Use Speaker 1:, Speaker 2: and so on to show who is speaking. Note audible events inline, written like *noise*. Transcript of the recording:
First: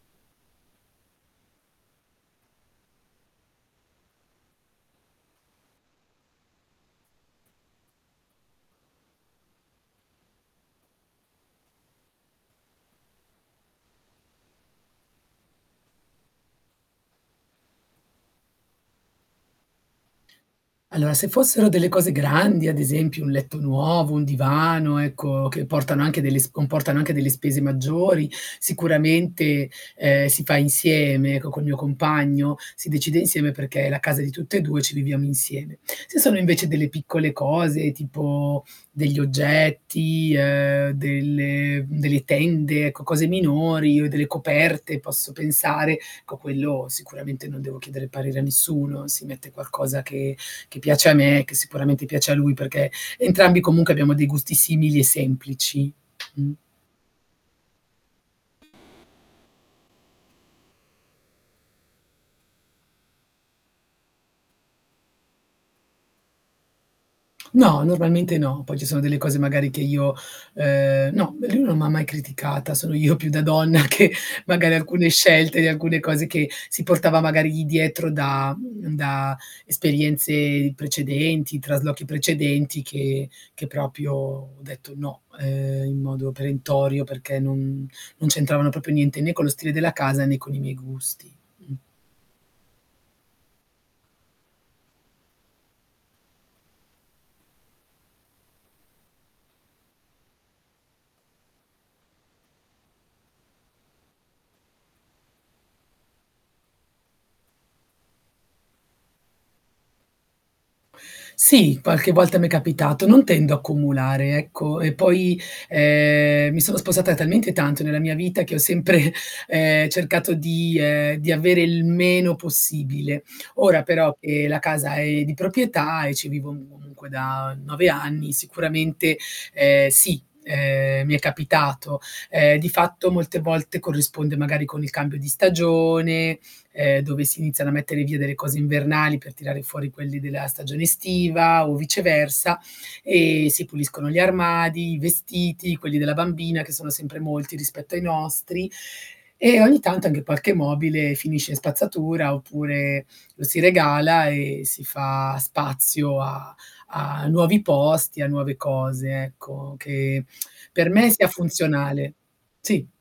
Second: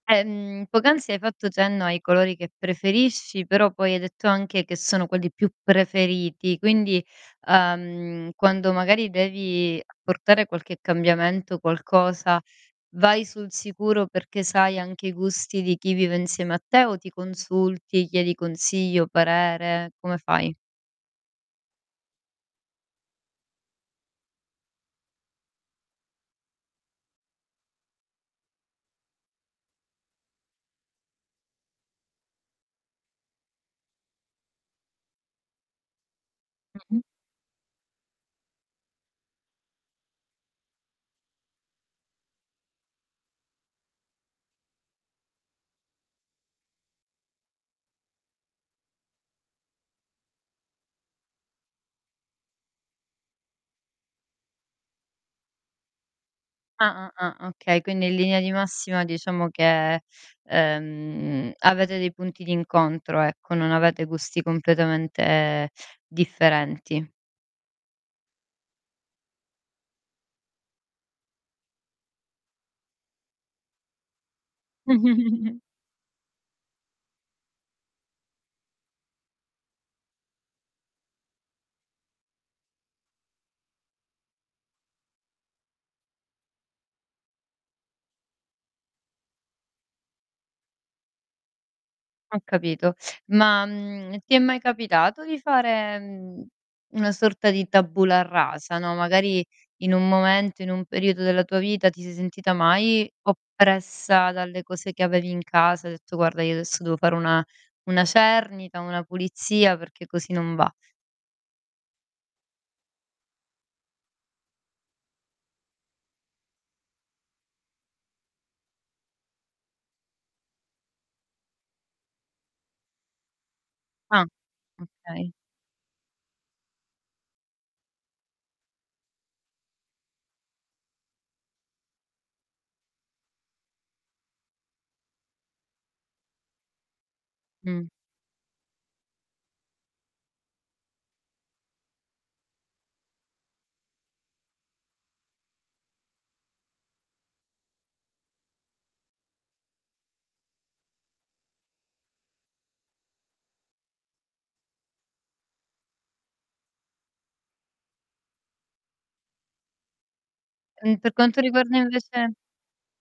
Speaker 1: Ehm, poc'anzi hai fatto cenno ai colori che preferisci, però poi hai detto anche che sono quelli più preferiti, quindi, uhm, quando magari devi portare qualche cambiamento, qualcosa, vai sul sicuro perché sai anche i gusti di chi vive insieme a te, o ti consulti chiedi consiglio, o parere, come fai?
Speaker 2: Allora, se fossero delle cose grandi ad esempio un letto nuovo, un divano ecco, che portano anche delle sp comportano anche delle spese maggiori, sicuramente, uhm, si fa insieme, ecco, col mio compagno, si decide insieme, perché è la casa di tutte e 2 e ci viviamo insieme. Se sono invece delle
Speaker 1: Mh-mh.
Speaker 2: piccole cose, tipo degli oggetti, uhm, delle mhmm, delle tende ecco, cose minori, o delle coperte, posso pensare, co quello sicuramente non devo chiedere parere a nessuno. Si mette qualcosa che che piace a me, e che sicuramente piace a lui perché entrambi comunque abbiamo dei gusti simili e semplici. Mh.
Speaker 1: Ah, ah, ah. Okay. Quindi in linea di massima diciamo che, ehm, avete dei punti d'incontro, ecco, non avete gusti completamente differenti.
Speaker 2: No, normalmente no, poi ci sono delle cose magari che io, uhm No, lui non m'ha mai criticata. Sono io più da donna che magari alcune scelte
Speaker 1: *giggles*
Speaker 2: di alcune cose che si portava magari lì dietro da mhmm, da esperienze precedenti, traslochi precedenti che che proprio ho detto: "No", uhm, in modo perentorio, perché non non c'entravano proprio niente, né con lo stile della casa né con i miei gusti. Mh.
Speaker 1: Ho capito. Ma, mhmm, ti è mai capitato di fare, uhm, una sorta di tabula rasa, no, magari in un momento, in un periodo della tua vita, ti sei sentita mai oppressa dalle cose che avevi in casa, hai detto: "Guarda io adesso devo fare una una cernita, una pulizia perché così non va"?
Speaker 2: Sì, qualche volta m'è capitato. Non tendo a accumulare ecco, e poi, uhm, mi sono spostata talmente tanto nella mia vita che ho sempre, uhm, cercato di uhm, di avere il meno possibile. Ora però
Speaker 1: Ah,
Speaker 2: che la casa è
Speaker 1: okay.
Speaker 2: di proprietà e ci vivo comunque da 9 anni, sicuramente, ehm, sì, uhm, mi è capitato. Uhm, di fatto molte volte corrisponde magari con il cambio di stagione, uhm, dove si iniziano a
Speaker 1: Mh.
Speaker 2: mettere via delle cose invernali per tirare fuori quelli della stagione estiva o viceversa, e si puliscono gli armadi, i vestiti, quelli della bambina che sono sempre molti rispetto ai nostri, e ogni tanto anche qualche mobile finisce in spazzatura, oppure lo si regala e si fa spazio a a nuovi posti, a nuove cose, ecco, che *clicks tongue* per
Speaker 1: Mh.
Speaker 2: me
Speaker 1: Per
Speaker 2: sia
Speaker 1: quanto riguarda
Speaker 2: funzionale
Speaker 1: invece
Speaker 2: Sì.